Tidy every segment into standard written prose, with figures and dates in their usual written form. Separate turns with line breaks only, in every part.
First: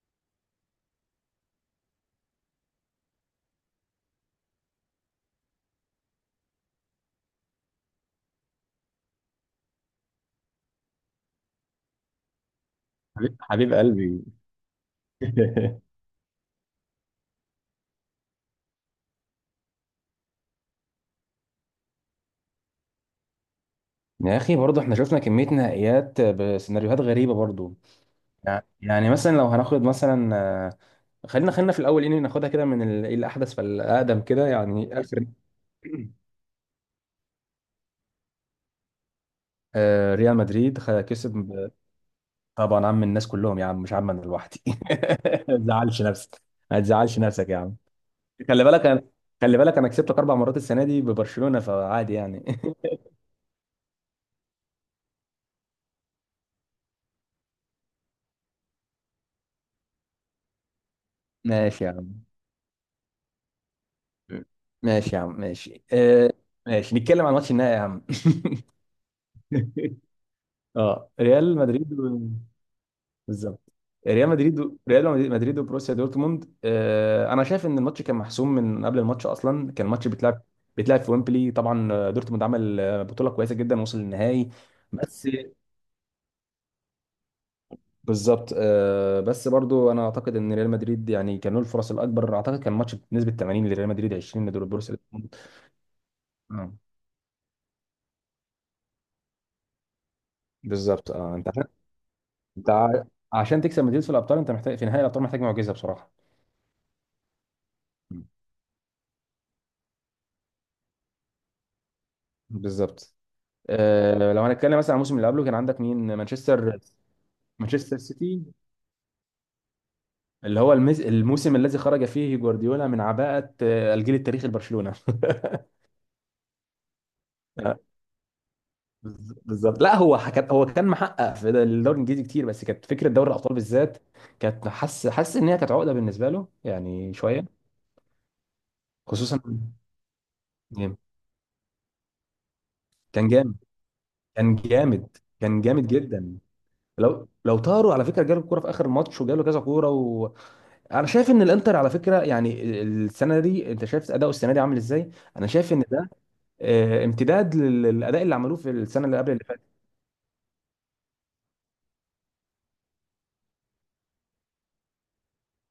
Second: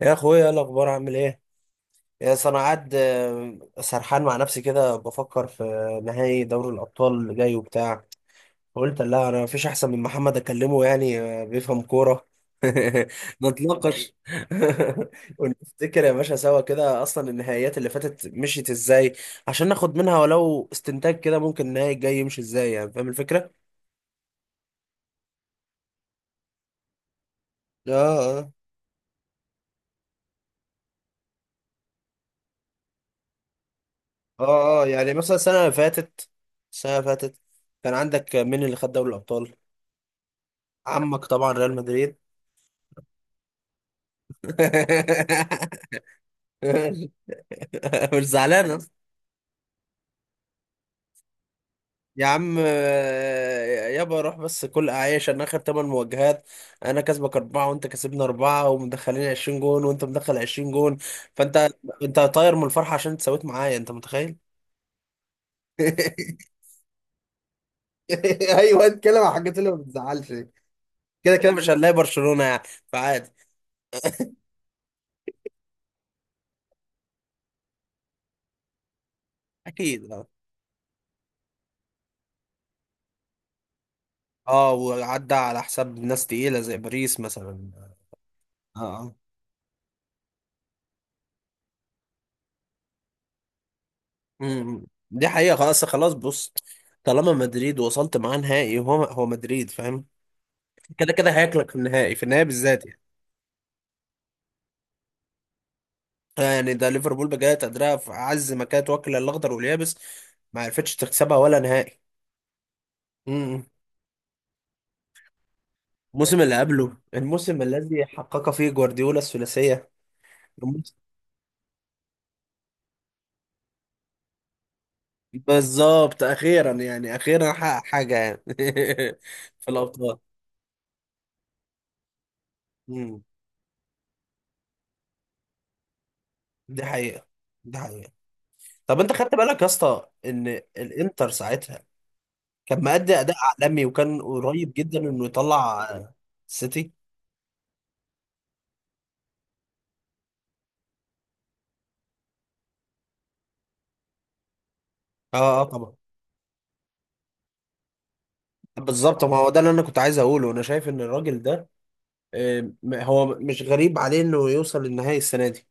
يا اخويا، ايه الاخبار؟ عامل ايه؟ يا أصل انا قاعد، سرحان مع نفسي كده بفكر في نهائي دوري الابطال اللي جاي وبتاع. قلت لا، انا مفيش احسن من محمد اكلمه يعني، بيفهم كوره.
حبيب حبيب
نتناقش.
قلبي.
ونفتكر يا باشا سوا كده، اصلا النهائيات اللي فاتت مشيت ازاي عشان ناخد منها ولو استنتاج كده، ممكن النهائي الجاي يمشي ازاي. يعني فاهم الفكره؟
يا اخي برضه احنا شفنا كميه نهائيات بسيناريوهات غريبه برضه.
اه، اه،
يعني مثلا لو هناخد مثلا، خلينا في الاول ان ناخدها كده من الاحدث فالاقدم كده
اه، اه.
يعني
يعني
اخر.
مثلا السنه اللي فاتت السنه اللي فاتت كان عندك مين اللي خد دوري الابطال؟
ريال مدريد
عمك
كسب
طبعا ريال مدريد.
طبعا عم الناس كلهم يا عم، مش عم انا لوحدي. ما تزعلش نفسك. ما تزعلش نفسك يا عم.
مش
خلي
زعلان
بالك
أصلاً.
انا، خلي بالك انا كسبتك اربع مرات السنه دي ببرشلونه فعادي
يا
يعني.
عم، يابا روح بس، كل اعيش انا اخر ثمان مواجهات، انا كسبك اربعه وانت كسبني اربعه، ومدخلين 20 جون وانت مدخل 20 جون، فانت،
ماشي يا
انت
عم،
طاير من الفرحه عشان انت سويت معايا؟ انت متخيل؟
ماشي يا عم، ماشي ماشي نتكلم عن ماتش النهائي يا عم.
ايوه اتكلم عن الحاجات اللي ما بتزعلش.
اه،
كده كده
ريال
مش هنلاقي
مدريد و...
برشلونه يعني، فعادي.
بالظبط. ريال مدريد و... ريال مدريد وبروسيا دورتموند. انا شايف ان الماتش كان محسوم من قبل الماتش، اصلا كان
اكيد،
الماتش
اه.
بيتلعب في ويمبلي طبعا. دورتموند عمل بطوله كويسه جدا وصل للنهائي بس.
وعدى على حساب ناس تقيله زي باريس مثلا.
بالظبط،
اه،
بس برضو انا اعتقد ان ريال مدريد يعني كان له الفرص الاكبر، اعتقد كان الماتش بنسبه 80 لريال مدريد 20 لدور بروسيا
دي
دورتموند.
حقيقة. خلاص خلاص، بص،
آه.
طالما مدريد وصلت معاه نهائي، هو هو مدريد، فاهم؟
بالظبط،
كده كده
اه. انت عشان
هياكلك في النهائي، في النهائي
انت
بالذات يعني.
ع- عشان تكسب مدريد في الابطال انت محتاج، في نهائي الابطال محتاج معجزه بصراحه.
يعني ده ليفربول بجد قدرها في
مم.
عز ما كانت واكلة الاخضر واليابس، ما عرفتش تكسبها ولا نهائي.
بالظبط.
امم.
لو هنتكلم مثلا عن الموسم اللي قبله كان عندك مين؟
الموسم اللي قبله، الموسم
مانشستر
الذي
سيتي.
حقق فيه جوارديولا الثلاثية.
اللي هو
الموسم-
الموسم الذي خرج فيه جوارديولا من عباءة الجيل التاريخي لبرشلونة.
بالظبط، اخيرا يعني اخيرا
آه،
حقق حاجة يعني. في
بالظبط. لا،
الابطال.
هو كان محقق في الدوري الانجليزي كتير، بس كانت فكره
امم.
دوري الابطال بالذات كانت حس ان هي كانت عقده بالنسبه له
دي
يعني
حقيقة
شويه.
دي حقيقة. طب انت خدت
خصوصا
بالك يا اسطى ان
جامد.
الانتر ساعتها كان مأدي
كان
أداء
جامد،
عالمي وكان
كان
قريب جدا
جامد،
إنه
كان جامد
يطلع
جدا.
السيتي.
لو طاروا على فكره، جاله الكوره في اخر الماتش وجاله كذا كوره. انا شايف ان الانتر، على فكره يعني، السنه دي، انت شايف اداؤه السنه دي عامل ازاي؟
اه،
انا
اه،
شايف ان
طبعا.
ده امتداد للاداء اللي عملوه في السنه اللي
بالظبط،
قبل
ما
اللي
هو ده
فاتت.
اللي أنا كنت عايز أقوله. أنا شايف إن الراجل ده، هو مش غريب عليه إنه يوصل للنهائي السنة دي.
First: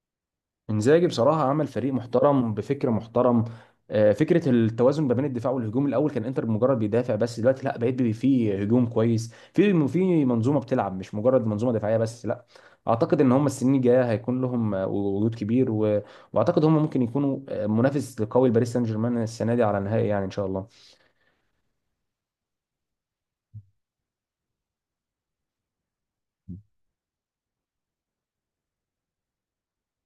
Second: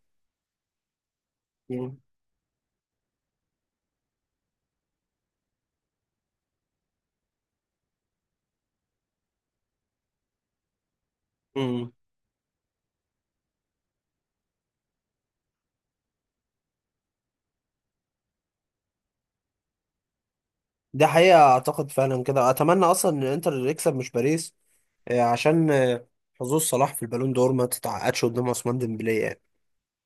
انزاجي بصراحه عمل فريق
مم.
محترم بفكر محترم. فكره التوازن ما بين الدفاع والهجوم، الاول كان انتر مجرد بيدافع بس، دلوقتي لا، بقيت في هجوم كويس، في في منظومه بتلعب مش مجرد منظومه
مم.
دفاعيه بس، لا. اعتقد ان هم السنين الجايه هيكون لهم وجود كبير و... واعتقد هم ممكن يكونوا منافس قوي لباريس سان جيرمان السنه دي على نهائي، يعني ان شاء الله.
ده حقيقة، أعتقد فعلا كده. أتمنى أصلا إن إنتر يكسب مش باريس، عشان حظوظ صلاح في البالون دور ما تتعقدش قدام عثمان ديمبلي يعني.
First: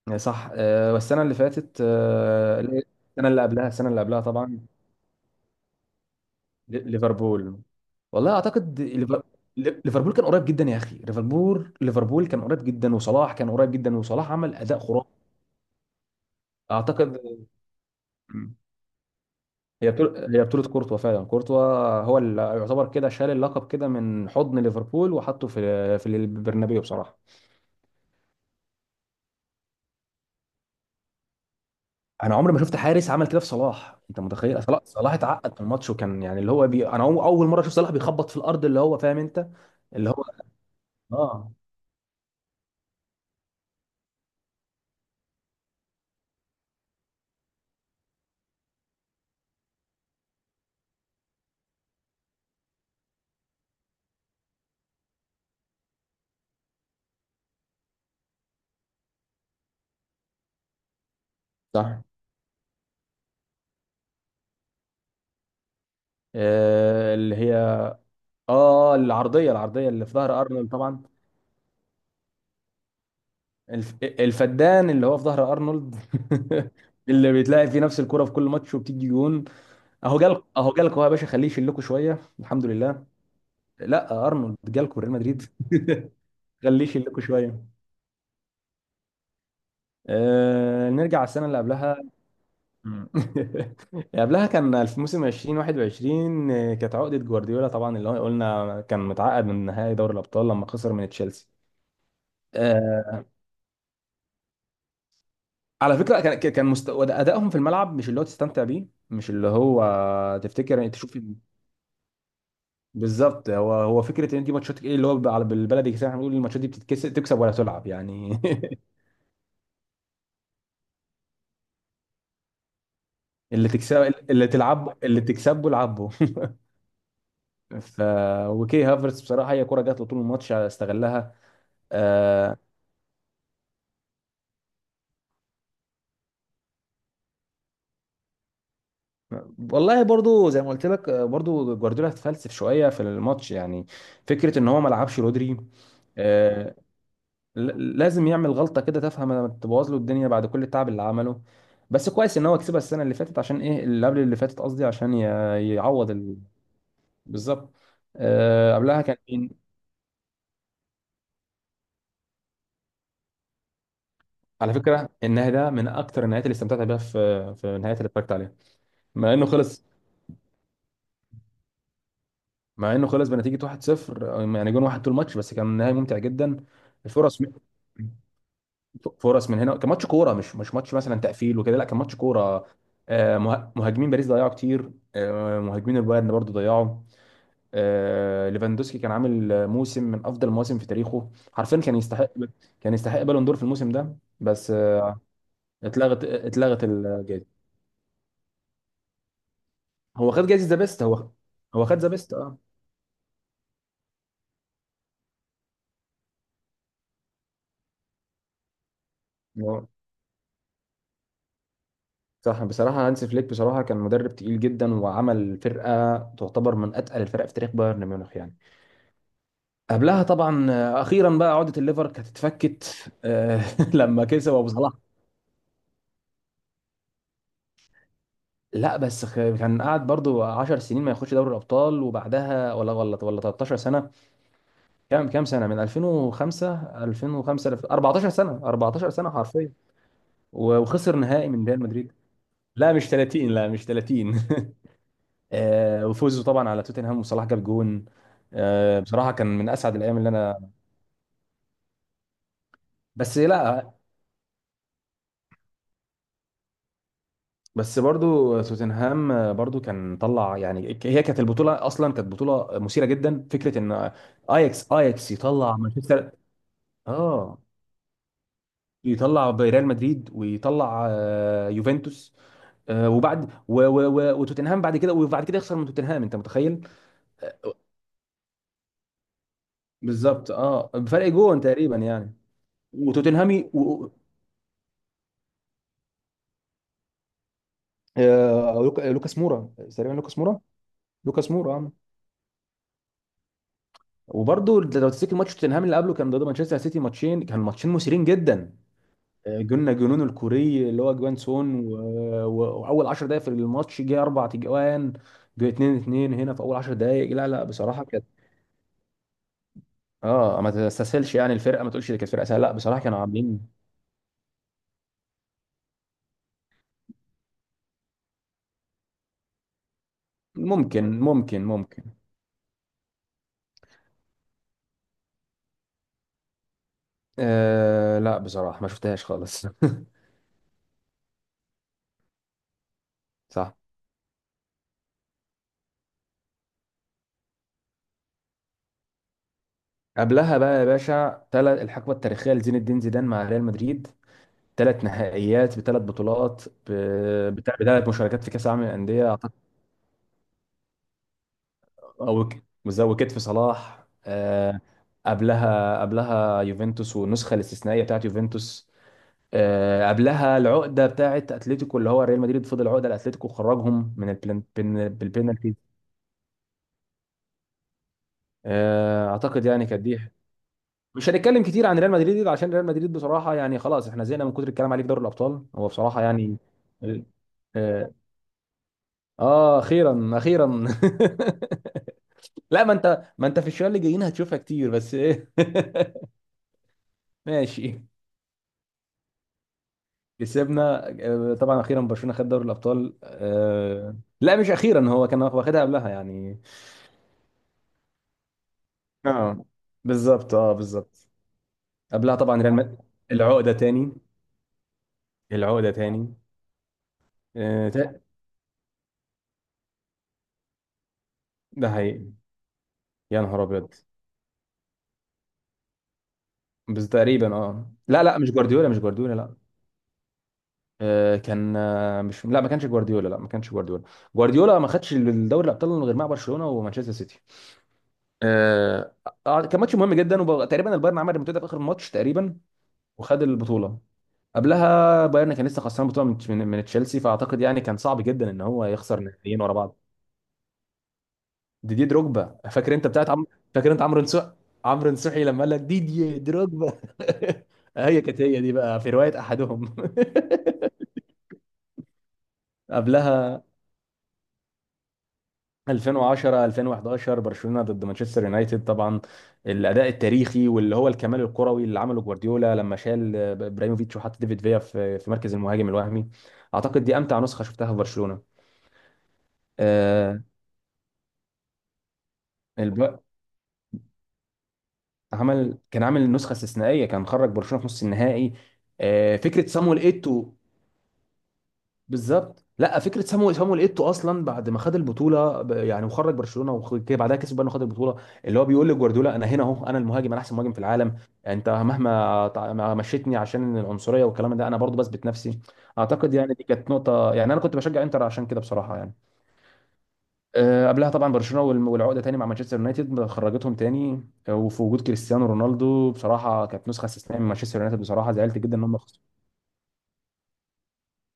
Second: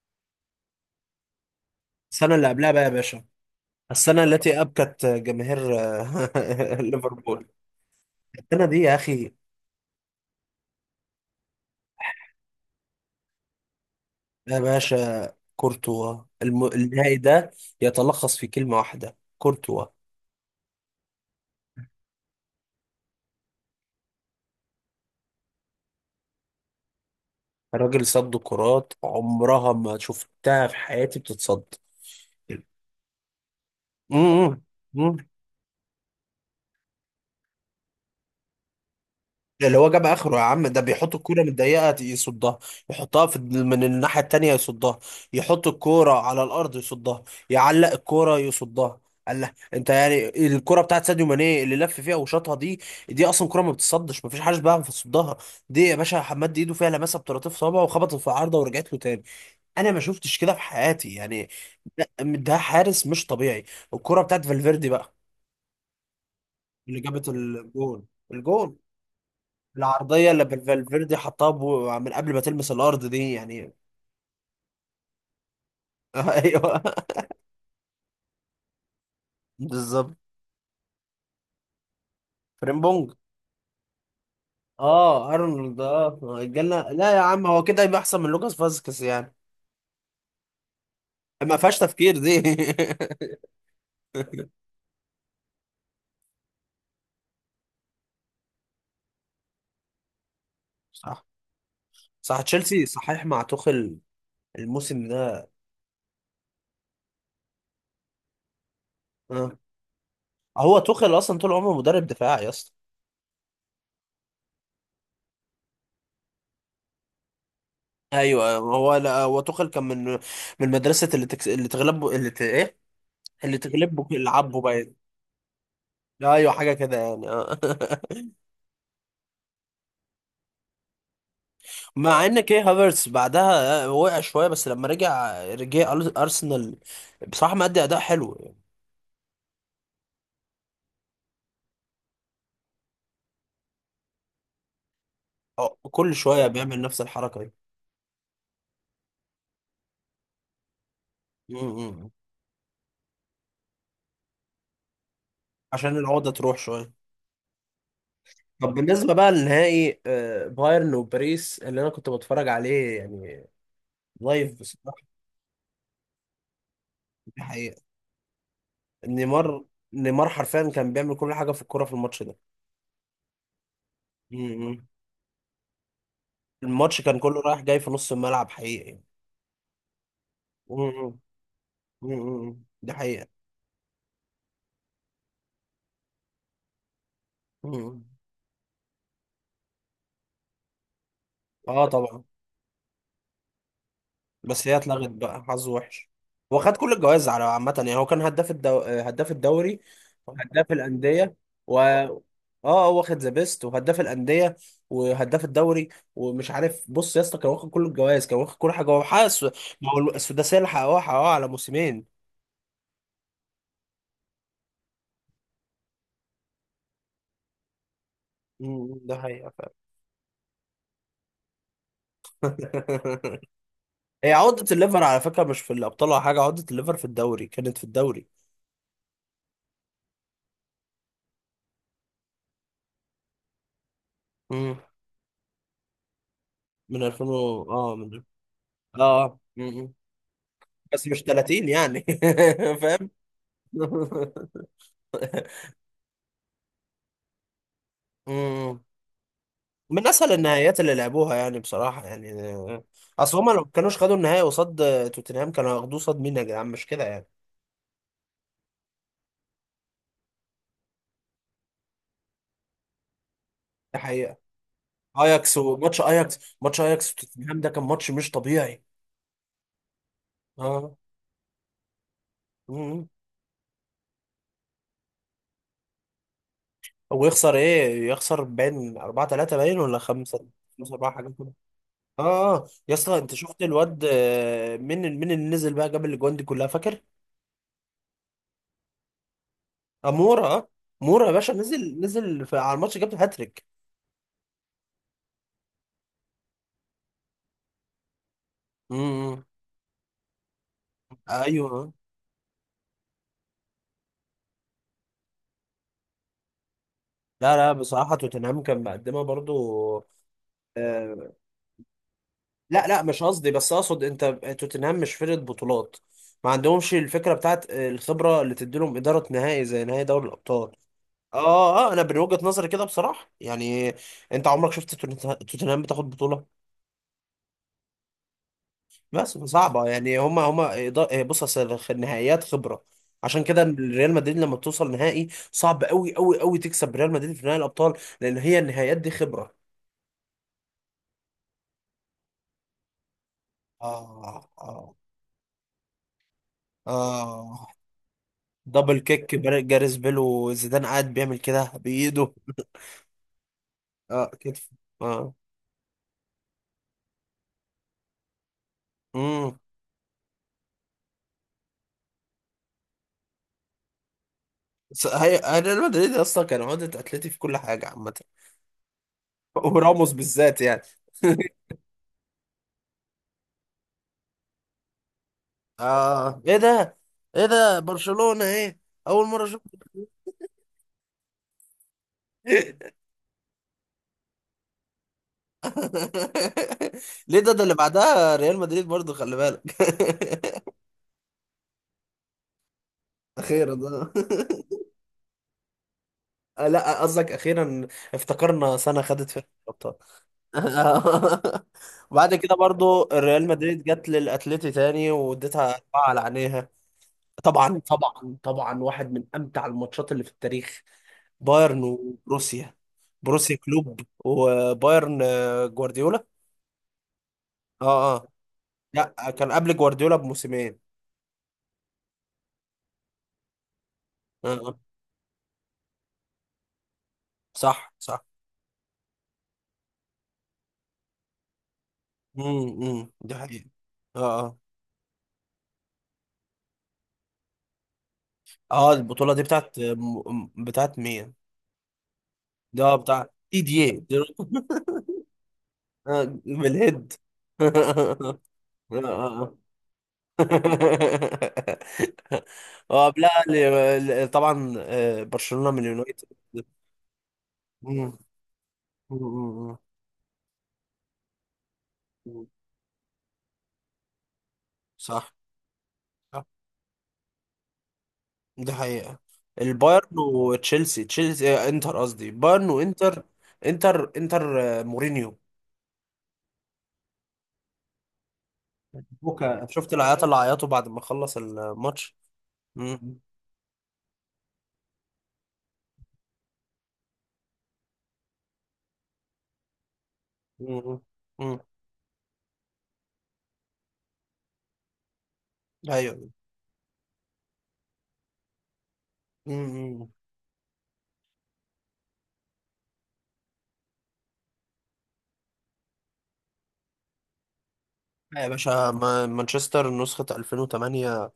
صح، والسنة اللي فاتت،
السنة اللي قبلها بقى يا باشا،
السنة اللي قبلها، السنة اللي قبلها
السنة التي
طبعا.
أبكت جماهير، ليفربول.
ليفربول. والله
السنة دي
أعتقد
يا أخي.
ليفربول كان قريب جدا يا أخي. ليفربول كان قريب جدا، وصلاح كان قريب جدا، وصلاح عمل
يا
أداء خرافي
باشا، كورتوا النهائي
أعتقد.
ده يتلخص في
مم.
كلمة واحدة، كورتوا.
هي بطولة، هي بطولة كورتوا فعلا. كورتوا هو اللي يعتبر كده شال اللقب كده من حضن ليفربول وحطه في في البرنابيو بصراحة.
الراجل صد كرات عمرها ما شفتها في حياتي بتتصد.
انا عمري ما شفت حارس عمل كده في صلاح، انت
مم.
متخيل؟ صلاح،
مم.
اتعقد من الماتش، وكان يعني اللي هو انا، اول مره اشوف صلاح بيخبط في الارض، اللي هو فاهم انت،
اللي هو جاب
اللي هو،
اخره يا عم. ده بيحط الكوره من
اه،
الضيقه يصدها، يحطها في من الناحيه التانيه يصدها، يحط الكوره على الارض يصدها، يعلق الكوره يصدها. قال لا انت يعني، الكوره بتاعت ساديو ماني اللي لف فيها وشاطها دي، دي اصلا كوره ما بتصدش، ما فيش حاجه بيعرف يصدها. دي يا باشا حماد ايده فيها لمسه بطراطيف صوابعه، وخبطت في العارضه ورجعت له تاني. انا ما شفتش كده في حياتي يعني.
صح.
ده حارس مش طبيعي. الكوره بتاعت فالفيردي بقى اللي جابت
اللي هي،
الجون. الجون،
اه، العرضيه، العرضيه اللي في
العرضية
ظهر
اللي
ارنولد طبعا.
فالفيردي حطها من قبل ما تلمس الأرض دي يعني.
الفدان اللي هو في ظهر ارنولد.
أيوه.
اللي بيتلاعب فيه نفس الكره في كل ماتش وبتيجي جون.
بالظبط.
اهو جالكوا، اهو جالكوا يا باشا، خليه يشيلكوا شويه، الحمد لله.
فريمبونج.
لا، ارنولد جالكوا ريال
اه
مدريد.
ارنولد، اه،
خليه
جالنا. لا يا
يشيلكوا
عم، هو
شويه.
كده يبقى احسن من لوكاس فاسكيز يعني.
نرجع السنه
ما
اللي
فيهاش
قبلها.
تفكير دي.
مم. قبلها كان في موسم 2021، كانت عقدة جوارديولا طبعا، اللي هو قلنا كان متعقد من نهائي دوري الأبطال لما خسر من
صح،
تشيلسي.
صح، تشيلسي
آه،
صحيح مع توخل. الموسم ده.
على فكرة كان كان مستوى أدائهم في الملعب مش اللي هو تستمتع بيه، مش اللي
آه.
هو تفتكر
هو
يعني تشوف.
توخل اصلا طول عمره مدرب دفاعي يا اسطى.
بالظبط. هو فكرة ان دي ماتشات ايه اللي هو بالبلدي كده احنا بنقول، الماتشات دي بتتكسب تكسب ولا تلعب يعني.
ايوه، هو، لا، هو توخل كان من، مدرسه، اللي اللي تغلبه، اللي ايه، اللي
اللي
تغلبه
تكسب، اللي
يلعبه باين.
تلعب اللي تكسبه العبه.
ايوه حاجه كده يعني. آه.
ف وكي هافرتس بصراحه هي كره جات له طول الماتش استغلها.
مع ان
آه،
كي هافرتس بعدها وقع شويه، بس لما رجع ارسنال، بصراحه مادي اداء حلو يعني.
والله برضو زي ما قلت لك، برضو جوارديولا اتفلسف شويه في الماتش يعني، فكره ان هو ما لعبش رودري.
كل شويه
آه،
بيعمل نفس الحركه دي.
لازم يعمل غلطه كده تفهم، لما تبوظ له الدنيا بعد كل التعب اللي عمله.
م-م.
بس كويس ان هو كسبها السنه اللي فاتت، عشان ايه؟ اللي قبل اللي فاتت قصدي، عشان
عشان
يعوض
العقده
ال...
تروح شويه.
بالظبط.
طب
قبلها
بالنسبه
كان
بقى
مين؟
للنهائي، بايرن وباريس اللي انا كنت بتفرج عليه يعني لايف
على فكره
بصراحه.
النهائي ده من اكتر النهايات اللي استمتعت بيها
دي
في في
حقيقه.
النهايات اللي اتفرجت عليها. مع انه
نيمار.
خلص،
نيمار حرفيا كان بيعمل كل حاجه في الكوره في الماتش ده.
مع انه خلص بنتيجه 1-0، يعني جون
م-م.
واحد طول الماتش، بس كان نهائي ممتع جدا.
الماتش كان كله
الفرص،
رايح جاي في نص الملعب حقيقي.
فرص من هنا، كان ماتش كوره، مش مش ماتش
م-م.
مثلا تقفيل وكده، لا، كان ماتش
م-م.
كوره.
دي حقيقه.
مهاجمين باريس ضيعوا كتير، مهاجمين البايرن برضو ضيعوا.
م-م.
ليفاندوسكي كان عامل موسم من افضل المواسم في تاريخه، حرفيا
اه
كان
طبعا.
يستحق، كان يستحق بالون دور في الموسم ده،
بس
بس
هي اتلغت بقى، حظه وحش.
اتلغت،
هو خد كل الجوائز على
الجائزه.
عامة يعني. هو كان هداف هداف الدوري،
هو خد جائزه
وهداف
ذا بيست.
الأندية، و...
هو خد ذا بيست، اه.
اه، هو واخد ذا بيست وهداف الأندية وهداف الدوري. ومش عارف، بص يا اسطى، كان واخد كل الجوائز، كان واخد كل حاجة، هو حقق
هو-
ما هو السداسية اللي حققوها على موسمين.
صح. بصراحه هانس فليك بصراحه كان مدرب تقيل جدا، وعمل فرقه تعتبر من اتقل الفرق في تاريخ بايرن ميونخ يعني.
أمم، ده حقيقة فعلا.
قبلها طبعا، اخيرا بقى عقده الليفر كانت اتفكت. لما
هي
كسب
عقدة
ابو صلاح.
الليفر على فكرة مش في الأبطال ولا حاجة، عقدة الليفر في الدوري كانت في الدوري.
لا بس كان قعد برضو 10 سنين ما ياخدش دوري الابطال وبعدها، ولا 13 سنه.
أمم،
كام، سنه من 2005؟
من 2000 و...
2005
اه من
14 سنه،
اه
14 سنه
آه.
حرفيا.
أمم، بس
وخسر
مش
نهائي من
30
ريال
يعني.
مدريد. لا
فاهم.
مش 30، لا مش 30. وفوزوا طبعا على توتنهام، وصلاح جاب جون.
مم.
بصراحه كان من اسعد
من
الايام اللي
اسهل
انا.
النهائيات اللي لعبوها يعني بصراحه يعني، اصل
بس
هما لو
لا،
كانوش خدوا النهائي قصاد، توتنهام كانوا هياخدوه قصاد مين يا جدعان؟ مش كده يعني؟
بس برضو توتنهام برضو كان طلع يعني. هي كانت البطوله اصلا كانت بطوله مثيره جدا. فكره
ده
ان
حقيقه.
اياكس،
اياكس،
يطلع
وماتش
مانشستر،
اياكس، ماتش اياكس وتوتنهام
اه،
ده كان ماتش مش طبيعي.
يطلع ريال مدريد،
اه.
ويطلع يوفنتوس.
مم.
آه، وبعد و- و- و- وتوتنهام بعد كده، وبعد كده يخسر من توتنهام، انت متخيل؟
هو يخسر
آه،
ايه؟ يخسر باين 4 3، باين ولا 5،
بالظبط، اه،
5 4 حاجه
بفرق
كده.
جون تقريبا يعني.
اه. آه. يا اسطى، انت شفت
وتوتنهامي و...
الواد،
و...
مين اللي نزل بقى جاب الاجوان دي كلها، فاكر؟
لوكاس مورا
اه،
تقريبا، لوكاس
مورا،
مورا،
اه. مورا يا
لوكاس
باشا،
مورا
نزل في على الماتش جاب هاتريك.
وبرضه لو تفتكر ماتش توتنهام اللي قبله كان ضد مانشستر سيتي، ماتشين، ماتشين مثيرين جدا.
امم.
جولنا جنون الكوري اللي هو جوان سون
ايوه،
واول 10 دقائق في الماتش جه اربع تجوان. جه 2-2 هنا في اول 10 دقائق. لا
لا
لا
لا،
بصراحه
بصراحه
كانت،
توتنهام كان مقدمه برضو.
اه ما
آه
تستسهلش يعني الفرقه، ما تقولش دي كانت فرقه سهله، لا،
لا
بصراحه
لا،
كانوا
مش قصدي،
عاملين.
بس اقصد انت توتنهام مش فرقه بطولات، ما عندهمش الفكره بتاعت الخبره اللي تديلهم اداره نهائي زي نهائي دوري الابطال.
ممكن، ممكن،
اه، اه، انا
ممكن.
من وجهه نظري كده بصراحه يعني. انت عمرك شفت توتنهام بتاخد بطوله؟
لا بصراحه ما شفتهاش
بس
خالص.
صعبة يعني، هما بص أصل النهائيات خبرة، عشان كده
صح.
ريال مدريد لما بتوصل نهائي، صعب قوي قوي قوي تكسب ريال مدريد في نهائي الأبطال، لأن هي النهائيات دي خبرة.
قبلها بقى يا باشا الحقبه التاريخيه لزين الدين زيدان مع ريال مدريد،
آه، آه،
ثلاث نهائيات بثلاث بطولات، ب-
آه،
بتاع بثلاث مشاركات في كاس العالم
دبل كيك،
للانديه أعتقد.
جاريس بيل، وزيدان قاعد بيعمل كده بإيده.
او وزوجت في صلاح.
آه، كتف. آه.
قبلها، يوفنتوس والنسخه الاستثنائيه بتاعت يوفنتوس.
امم.
قبلها العقده بتاعت اتلتيكو، اللي هو ريال مدريد فضل عقده لاتلتيكو، وخرجهم من
بس هي
بالبينالتي.
ريال مدريد أصلا كان عقدة أتلتي في كل حاجة عامة.
اعتقد يعني كانت
وراموس
دي.
بالذات يعني.
مش هنتكلم كتير عن ريال مدريد عشان ريال مدريد بصراحه يعني خلاص احنا زهقنا من كتر الكلام عليه في دوري الابطال، هو بصراحه يعني.
إيه ده! إيه ده،
اه.
برشلونة، إيه! أول مرة أشوف.
اخيرا، اخيرا. لا، ما انت، ما انت في الشوية اللي جايين هتشوفها كتير، بس ايه.
ليه، ده اللي
ماشي،
بعدها ريال مدريد برضو، خلي بالك.
كسبنا. طبعا اخيرا برشلونة خد دوري الابطال.
اخيرا ده.
لا، مش اخيرا، هو كان واخدها قبلها يعني.
لا، قصدك اخيرا، افتكرنا سنه خدت فيها
اه،
الابطال.
بالظبط، اه، بالظبط.
بعد
قبلها
كده
طبعا ريال مدريد،
برضو ريال
العقدة
مدريد جت
تاني،
للاتليتي تاني واديتها
العقدة
اربعه على
تاني.
عينيها. طبعا،
آه، تا-
طبعا، طبعا، واحد من امتع الماتشات اللي في التاريخ. بايرن
ده حقيقي.
وبروسيا.
يا
بروسيا
نهار ابيض.
كلوب وبايرن، جوارديولا.
بس تقريبا، اه،
اه،
لا،
اه،
لا، مش جوارديولا، مش
لا،
جوارديولا،
كان
لا.
قبل جوارديولا بموسمين.
آه، كان آه، مش، لا، ما كانش جوارديولا، لا ما كانش جوارديولا.
اه.
جوارديولا ما خدش الدوري الابطال غير مع برشلونة ومانشستر سيتي.
صح، صح.
آه آه، كان ماتش مهم جدا، وتقريبا البايرن عمل ريمونتادا في اخر الماتش تقريبا،
دي
وخد
حقيقة.
البطوله.
اه، اه،
قبلها بايرن كان لسه خسران بطوله من تشيلسي، فاعتقد يعني كان صعب جدا ان هو
اه،
يخسر
البطولة دي
نهائيين ورا
بتاعت
بعض.
بتاعت مين؟
ديدي دروجبا
ده،
فاكر انت؟
بتاع
بتاعت
تي دي اي
فاكر انت
دي
عمرو نصوحي؟ عمرو نصوحي لما قال لك ديدي دروجبا.
بالهيد.
هي
اه،
كانت هي دي بقى في روايه
اه،
احدهم.
اه. قبلها،
قبلها
طبعا برشلونة من اليونايتد.
2010 2011، برشلونه ضد
مم،
مانشستر يونايتد
مم،
طبعا.
مم.
الاداء التاريخي، واللي هو الكمال الكروي اللي عمله
مم.
جوارديولا لما شال ابراهيموفيتش وحط ديفيد فيا في في
صح،
مركز المهاجم الوهمي.
صح،
اعتقد دي امتع نسخه شفتها في برشلونه.
دي حقيقة. البايرن
آه،
وتشيلسي، تشيلسي آه، انتر قصدي، بايرن
الب...
وانتر. انتر، مورينيو.
عمل، كان عامل نسخه استثنائيه، كان خرج برشلونه في نص النهائي.
بكا،
فكره
شفت
صامويل
العياط اللي
ايتو.
عيطوا بعد ما خلص الماتش.
بالظبط. لا،
مم.
فكره سامو، ايتو اصلا بعد ما خد البطوله يعني وخرج برشلونه وكده بعدها كسب، بقى انه خد البطوله، اللي هو بيقول لجوارديولا انا هنا اهو، انا المهاجم، انا احسن مهاجم في
مم.
العالم.
مم.
انت مهما ما مشيتني عشان العنصريه والكلام ده، انا برضو بثبت نفسي.
ايوه.
اعتقد يعني دي كانت نقطه يعني، انا كنت بشجع انتر عشان كده بصراحه يعني.
مم.
قبلها طبعا برشلونه والعقده تاني مع مانشستر يونايتد، خرجتهم تاني. وفي وجود كريستيانو رونالدو بصراحه كانت نسخه استثنائيه من مانشستر يونايتد، بصراحه
يا
زعلت جدا ان
باشا،
هم خسروا.
مانشستر نسخة 2008.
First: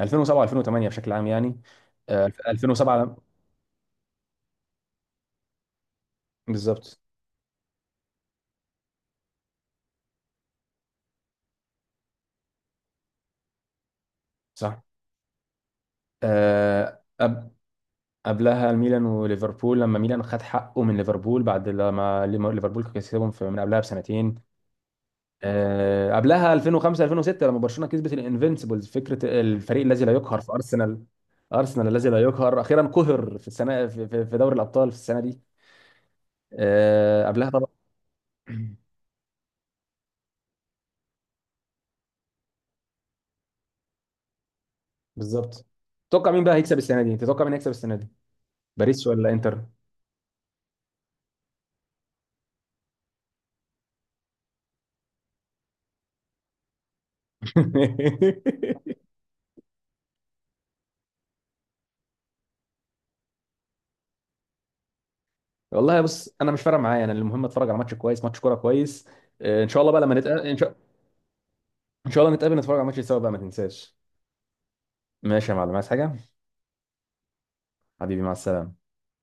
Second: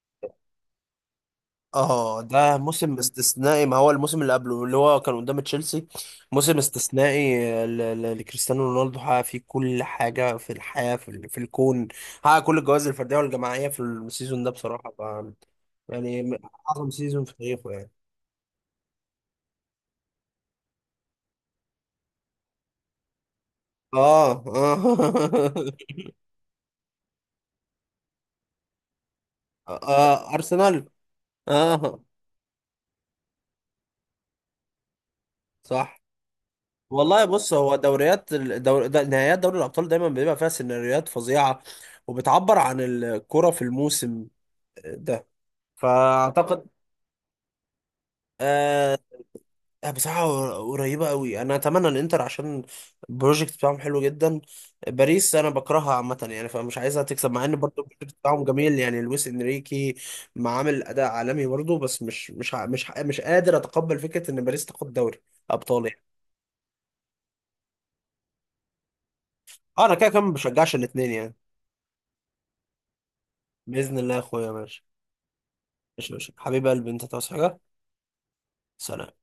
2007 2008 بشكل عام يعني.
اه، ده موسم
2007
استثنائي، ما هو الموسم اللي قبله اللي هو كان قدام تشيلسي، موسم
بالظبط.
استثنائي لكريستيانو رونالدو، حقق فيه كل حاجة في الحياة، في الكون، حقق كل الجوائز الفردية والجماعية في السيزون ده
صح.
بصراحة، يعني من أعظم
آه،
سيزون في
قب-
تاريخه يعني.
قبلها الميلان وليفربول، لما ميلان خد حقه من ليفربول بعد لما ليفربول كسبهم في من قبلها
اه،
بسنتين.
اه.
قبلها 2005 2006 لما برشلونة كسبت الانفينسيبلز، فكرة الفريق الذي لا يقهر في
ارسنال.
ارسنال. ارسنال
اه،
الذي لا يقهر اخيرا قهر في السنة، في دوري الابطال في السنة دي.
صح. والله
قبلها
بص، هو
طبعا.
دوريات ده نهائيات دوري الابطال دايما بيبقى فيها سيناريوهات فظيعه، وبتعبر عن الكره في الموسم ده،
بالظبط. تتوقع مين بقى
فاعتقد.
هيكسب السنة دي؟ تتوقع مين هيكسب السنة دي؟
آه.
باريس ولا انتر؟
بصراحه قريبه قوي، انا اتمنى الانتر عشان البروجكت بتاعهم حلو جدا. باريس انا بكرهها عامه يعني، فمش عايزها تكسب، مع ان برضو البروجكت بتاعهم جميل يعني، لويس انريكي ما عامل اداء عالمي برضو، بس مش قادر اتقبل فكره ان باريس تاخد دوري ابطال
والله
يعني.
بص، انا مش فارق معايا، انا المهم اتفرج على ماتش كويس، ماتش كوره كويس. ان شاء
اه،
الله
انا
بقى
كده
لما
كده ما
نتقابل، ان
بشجعش
شاء
الاثنين يعني.
إن شاء الله نتقابل نتفرج على ماتش سوا بقى، ما تنساش.
باذن الله يا اخويا، ماشي.
ماشي يا معلم، عايز
ماشي، ماشي،
حاجه؟
حبيب قلبي، انت تعوز حاجه؟
حبيبي مع السلامه.
سلام.